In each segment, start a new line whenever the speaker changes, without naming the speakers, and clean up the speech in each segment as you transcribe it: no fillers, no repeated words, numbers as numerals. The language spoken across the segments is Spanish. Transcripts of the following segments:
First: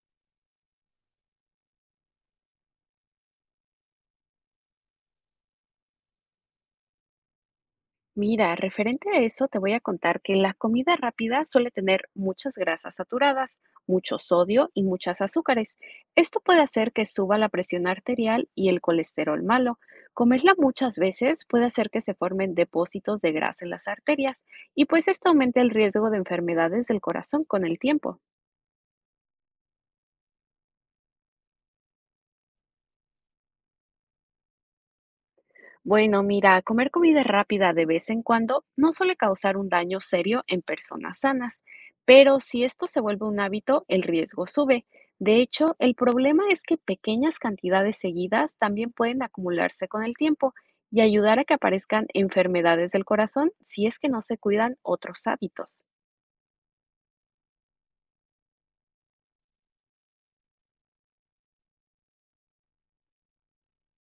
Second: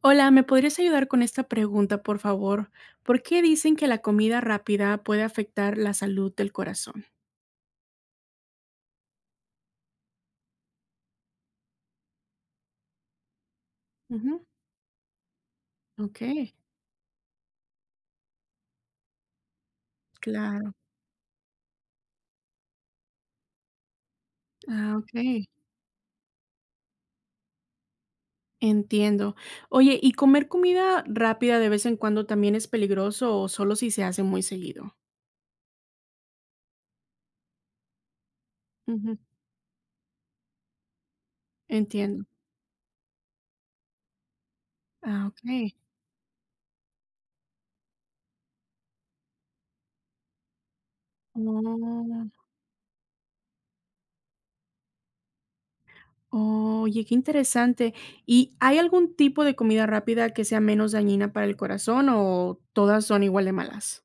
Hola, ¿me podrías ayudar con esta pregunta, por favor? ¿Por qué dicen que la comida rápida puede afectar la salud del corazón?
Mira, referente a eso, te voy a contar que la comida rápida suele tener muchas grasas saturadas, mucho
Ujú,
sodio y muchas azúcares. Esto
okey,
puede hacer que suba la presión arterial y el colesterol malo. Comerla
claro.
muchas veces puede hacer que se formen depósitos de grasa en las arterias y
Ah,
pues esto
okey,
aumenta el riesgo de enfermedades del corazón con el tiempo.
entiendo. Oye, ¿y comer comida rápida de vez en cuando también es peligroso o solo si se hace muy seguido?
Bueno, mira, comer comida rápida de vez en cuando no suele
Ujú,
causar un daño serio en personas sanas,
entiendo.
pero si esto se vuelve un hábito, el riesgo sube.
Ah,
De
okey.
hecho, el problema es que pequeñas cantidades seguidas también pueden acumularse con el tiempo y ayudar a que aparezcan enfermedades del corazón si es que no se cuidan otros hábitos.
Oh, oye, qué interesante. ¿Y hay algún tipo de comida rápida que sea menos dañina para el corazón o todas son igual de malas?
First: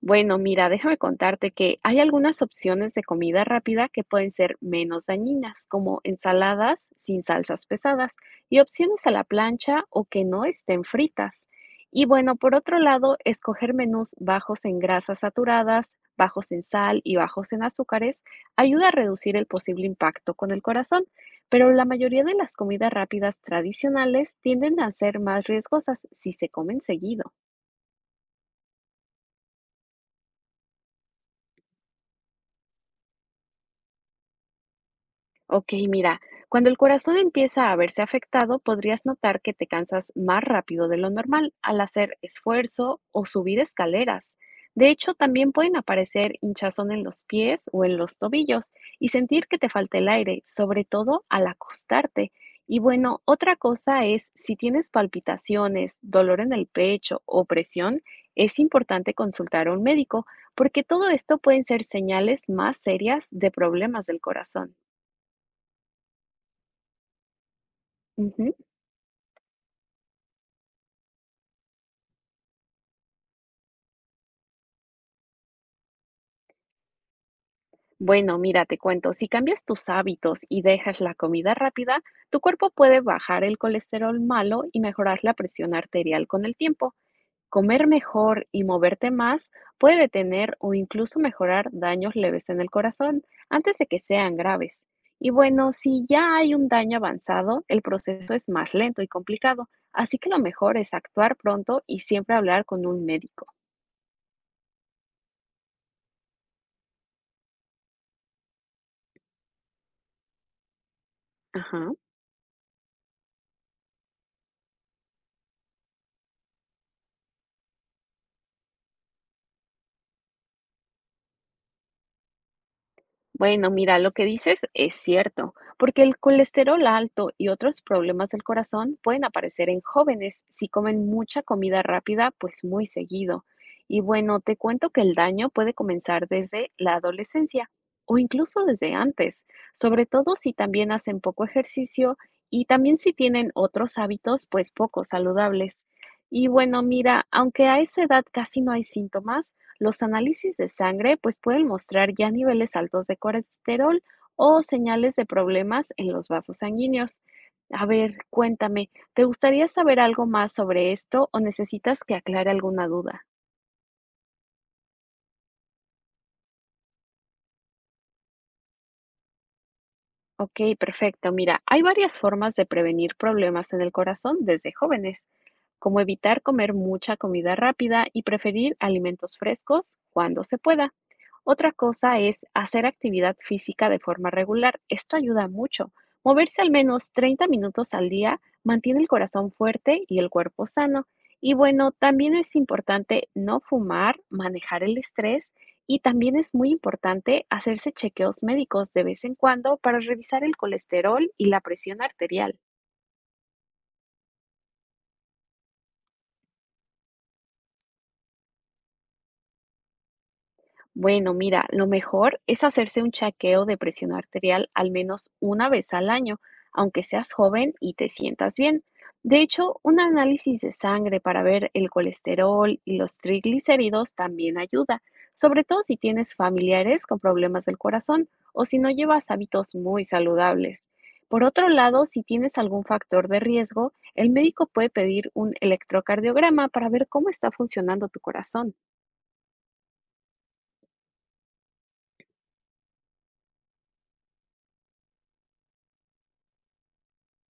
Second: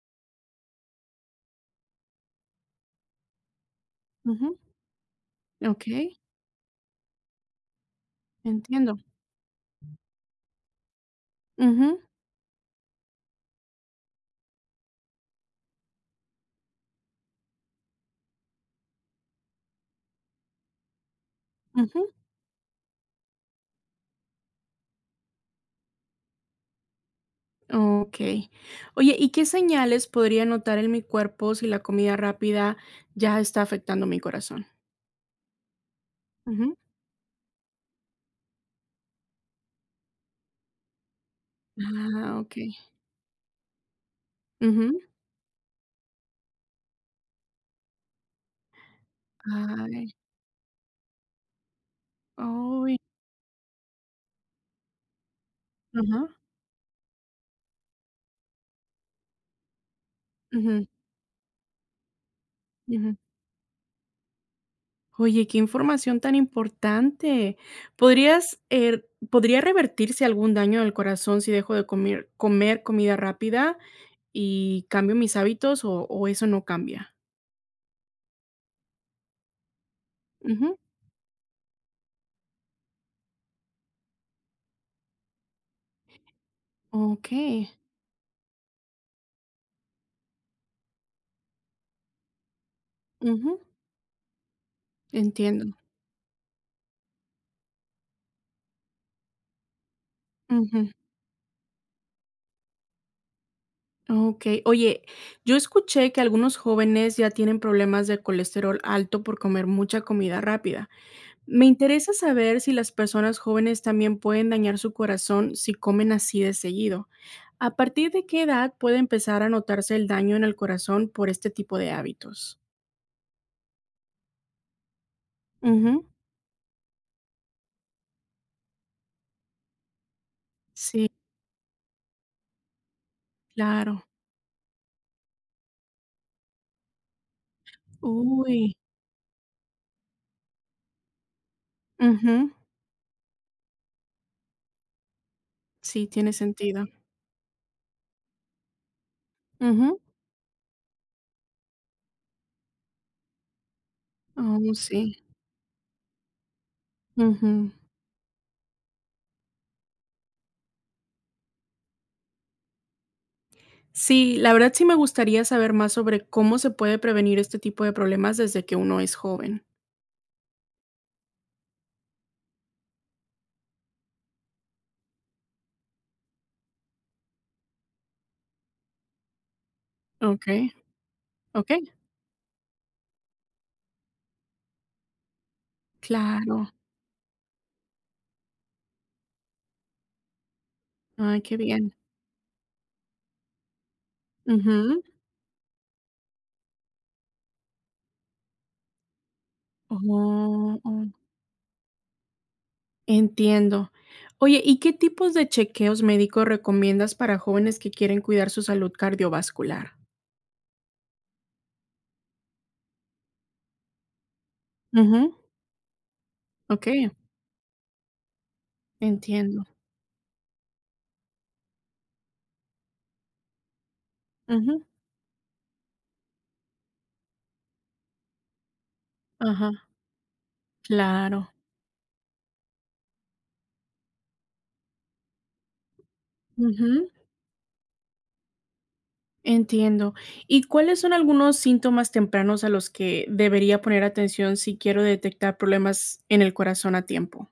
Bueno, mira, déjame contarte que hay algunas opciones de comida rápida que pueden ser
Ujú,
menos dañinas, como
okey.
ensaladas sin salsas pesadas y
Entiendo.
opciones a la plancha o que no estén fritas.
Ujú,
Y bueno, por otro lado, escoger menús bajos en grasas saturadas, bajos en sal y bajos en azúcares ayuda a reducir el posible impacto con el corazón, pero la
ujú.
mayoría de las comidas rápidas tradicionales tienden a ser más riesgosas si se comen seguido.
Okey. Oye, ¿y qué señales podría notar en mi cuerpo si la comida rápida ya está afectando mi corazón?
Ok, mira, cuando
Ujú.
el corazón empieza a verse afectado, podrías notar que te cansas más rápido de lo normal al hacer
Ah, okey.
esfuerzo o subir escaleras. De
Ujú.
hecho, también pueden aparecer hinchazón en los pies o en los tobillos y sentir que te falta
Ay,
el aire, sobre todo al acostarte. Y
uy.
bueno, otra cosa es si tienes palpitaciones,
Ajá.
dolor en el pecho o presión, es importante consultar a un médico, porque
Ujú,
todo esto pueden ser señales más
ujú.
serias de problemas del corazón.
Oye, qué información tan importante.
Ujú.
¿ podría revertirse algún daño al corazón si dejo de comer comida rápida y cambio mis hábitos o eso no cambia?
Bueno, mira, te cuento, si cambias tus hábitos y
Ujú.
dejas la comida rápida, tu cuerpo puede bajar el colesterol malo y mejorar la presión arterial con el tiempo.
Okey.
Comer mejor y moverte más puede detener o incluso mejorar daños leves en el corazón
Ujú.
antes de que sean graves. Y bueno,
Entiendo.
si ya hay un daño avanzado, el proceso es más lento y complicado, así que lo mejor
Ujú.
es actuar pronto y siempre hablar con un médico.
Okey. Oye, yo escuché que algunos jóvenes ya tienen problemas de colesterol alto por comer mucha comida rápida. Me
Ajá.
interesa saber si las personas jóvenes también pueden dañar su corazón si comen así de seguido. ¿A partir de qué edad puede empezar a notarse el daño en el corazón por este tipo de hábitos?
Bueno, mira, lo que dices es cierto, porque
Ujú.
el colesterol alto y otros problemas del corazón pueden aparecer en jóvenes si comen
Sí,
mucha comida rápida, pues muy seguido. Y
claro.
bueno, te cuento que el daño puede comenzar desde la adolescencia o incluso
Uy.
desde antes, sobre todo si también hacen poco ejercicio
Ujú.
y también si tienen otros hábitos, pues poco saludables.
Sí, tiene
Y bueno,
sentido.
mira, aunque a esa edad casi no hay síntomas,
Ujú.
los análisis de sangre pues pueden mostrar ya niveles altos de colesterol o
Oh,
señales
sí.
de problemas en los vasos sanguíneos.
Ujú.
A ver, cuéntame, ¿te gustaría saber algo más sobre esto o necesitas que aclare alguna duda?
Sí, la verdad sí me gustaría saber más sobre cómo se puede prevenir este tipo de problemas desde que uno es joven.
Ok, perfecto. Mira, hay varias formas de prevenir problemas en el corazón desde jóvenes, como evitar comer mucha comida rápida y preferir alimentos frescos cuando se
Okey,
pueda. Otra
okey.
cosa es hacer actividad física de forma regular. Esto ayuda mucho. Moverse al
Claro.
menos 30 minutos al día mantiene el corazón fuerte y el cuerpo sano.
Ay,
Y
qué
bueno,
bien.
también es importante no fumar, manejar el
Ujú.
estrés y también es muy importante hacerse chequeos médicos de vez en cuando para revisar el
Oh, oh,
colesterol y la presión arterial.
entiendo. Oye, ¿y qué tipos de chequeos médicos recomiendas para jóvenes que quieren cuidar su salud cardiovascular?
Bueno, mira, lo mejor es hacerse un chequeo de presión arterial al
Ujú.
menos una vez al año, aunque
Okey,
seas joven y te sientas bien. De
entiendo.
hecho, un análisis de sangre para ver el colesterol y los triglicéridos también
Ujú.
ayuda, sobre todo si tienes familiares con problemas del corazón o si no llevas
Ajá,
hábitos muy saludables. Por
claro.
otro lado, si tienes algún factor de riesgo, el médico puede pedir un electrocardiograma para ver
Ujú.
cómo está funcionando tu corazón.
Entiendo. ¿Y cuáles son algunos síntomas tempranos a los que debería poner atención si quiero detectar problemas en el corazón a tiempo?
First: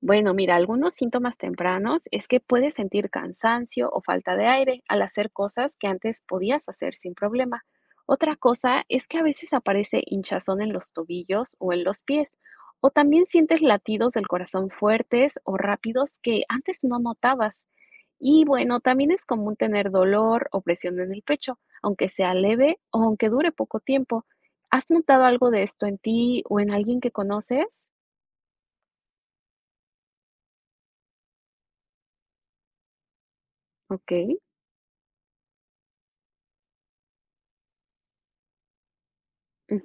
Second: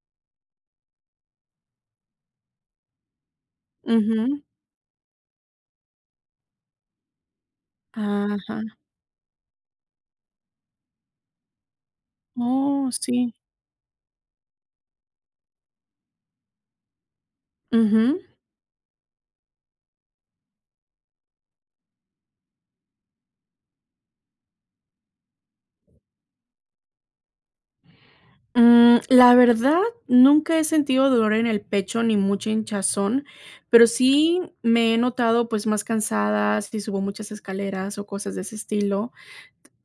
Bueno, mira, algunos síntomas tempranos es que puedes sentir cansancio o
Ujú.
falta de aire al hacer cosas que antes podías hacer sin problema. Otra
Ajá.
cosa es que a veces aparece hinchazón en los tobillos o en los pies, o
Oh,
también
sí.
sientes latidos del corazón fuertes o rápidos que antes no notabas.
Ujú.
Y bueno, también es común tener dolor o presión en el pecho, aunque sea leve o aunque dure poco tiempo. ¿Has notado algo de esto en ti o en alguien que conoces?
Mm, la verdad, nunca he sentido dolor en el pecho ni mucha hinchazón, pero
Ok.
sí me he notado pues más cansada si subo muchas escaleras o cosas de ese estilo.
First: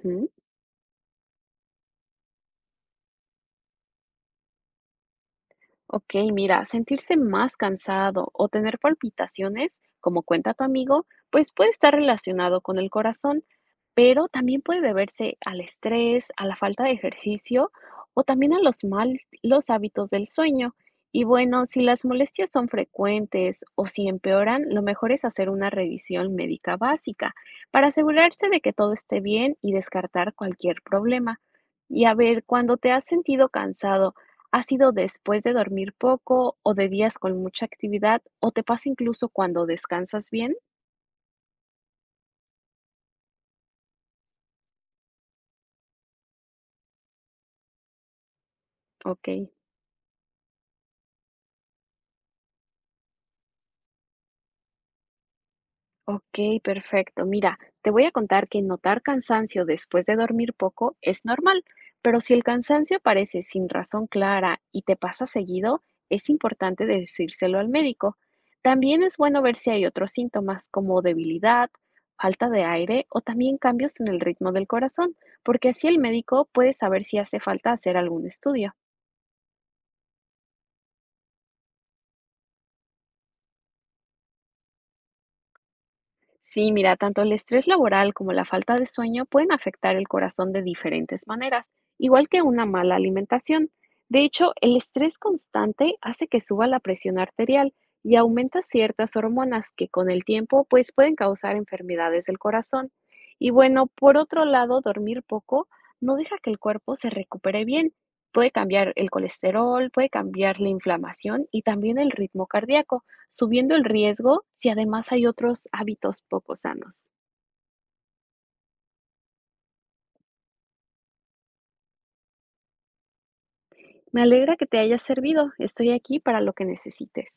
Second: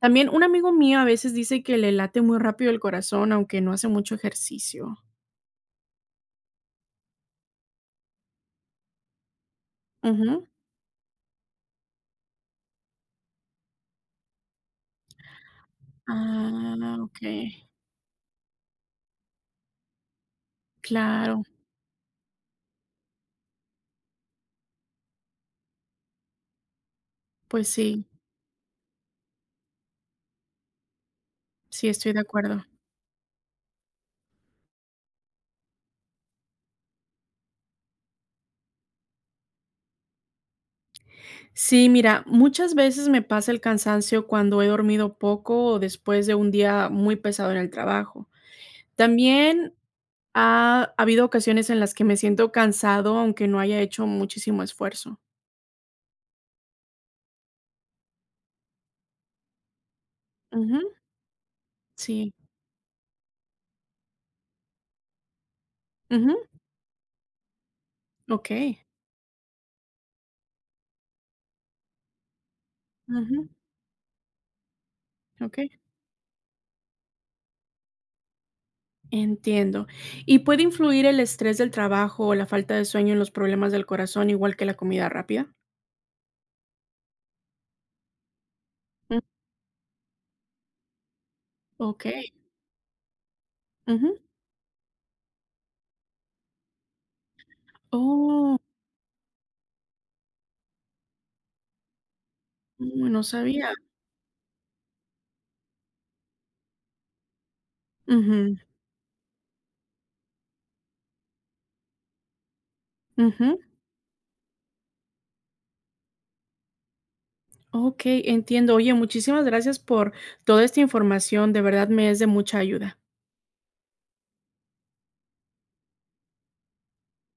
También un amigo mío a veces dice que le late muy rápido el corazón, aunque no hace mucho ejercicio.
Ok, mira, sentirse más cansado o tener palpitaciones, como cuenta tu amigo, pues puede estar relacionado con el corazón, pero también puede deberse al estrés, a la falta de
Ah, okey.
ejercicio o también a los malos hábitos del sueño. Y
Claro,
bueno, si las molestias son frecuentes o si empeoran, lo mejor es hacer una revisión médica básica
pues
para
sí,
asegurarse de que todo esté bien y descartar cualquier problema.
sí,
Y a
estoy de
ver,
acuerdo.
cuando te has sentido cansado, ¿ha sido después de dormir poco o de días con mucha actividad o te pasa incluso cuando descansas bien?
Sí, mira, muchas veces me pasa el cansancio cuando he dormido poco o después de un día muy pesado en el trabajo.
Okey,
También ha habido ocasiones en las que me siento cansado, aunque no haya hecho muchísimo esfuerzo.
okey, perfecto. Mira, te voy a contar que notar cansancio después de dormir
Ujú,
poco es normal, pero
sí.
si el cansancio aparece sin razón clara y te pasa seguido, es
Ujú,
importante decírselo al médico.
okey.
También es bueno ver si hay otros síntomas como debilidad, falta de aire o
Ujú,
también cambios en el ritmo del corazón, porque
okey.
así el médico puede saber si hace falta hacer algún estudio.
Entiendo. ¿Y puede influir el estrés del trabajo o la falta de sueño en los problemas del corazón, igual que la comida rápida?
Sí, mira, tanto el estrés laboral como la falta de
Mm,
sueño pueden afectar el corazón de diferentes maneras, igual
okey.
que una mala alimentación.
Ujú.
De hecho, el estrés constante hace que suba la presión arterial y
Oh,
aumenta ciertas hormonas que con el tiempo pues pueden causar enfermedades del corazón.
uy, no
Y
sabía.
bueno, por otro lado, dormir poco no deja que el cuerpo se recupere bien. Puede
Ujú,
cambiar el colesterol, puede cambiar la inflamación y también el ritmo cardíaco
ujú.
subiendo el riesgo si además hay otros hábitos poco sanos.
Okey, entiendo. Oye, muchísimas gracias por toda esta información, de verdad me es de mucha ayuda.
Me alegra que te haya servido. Estoy aquí para lo que necesites.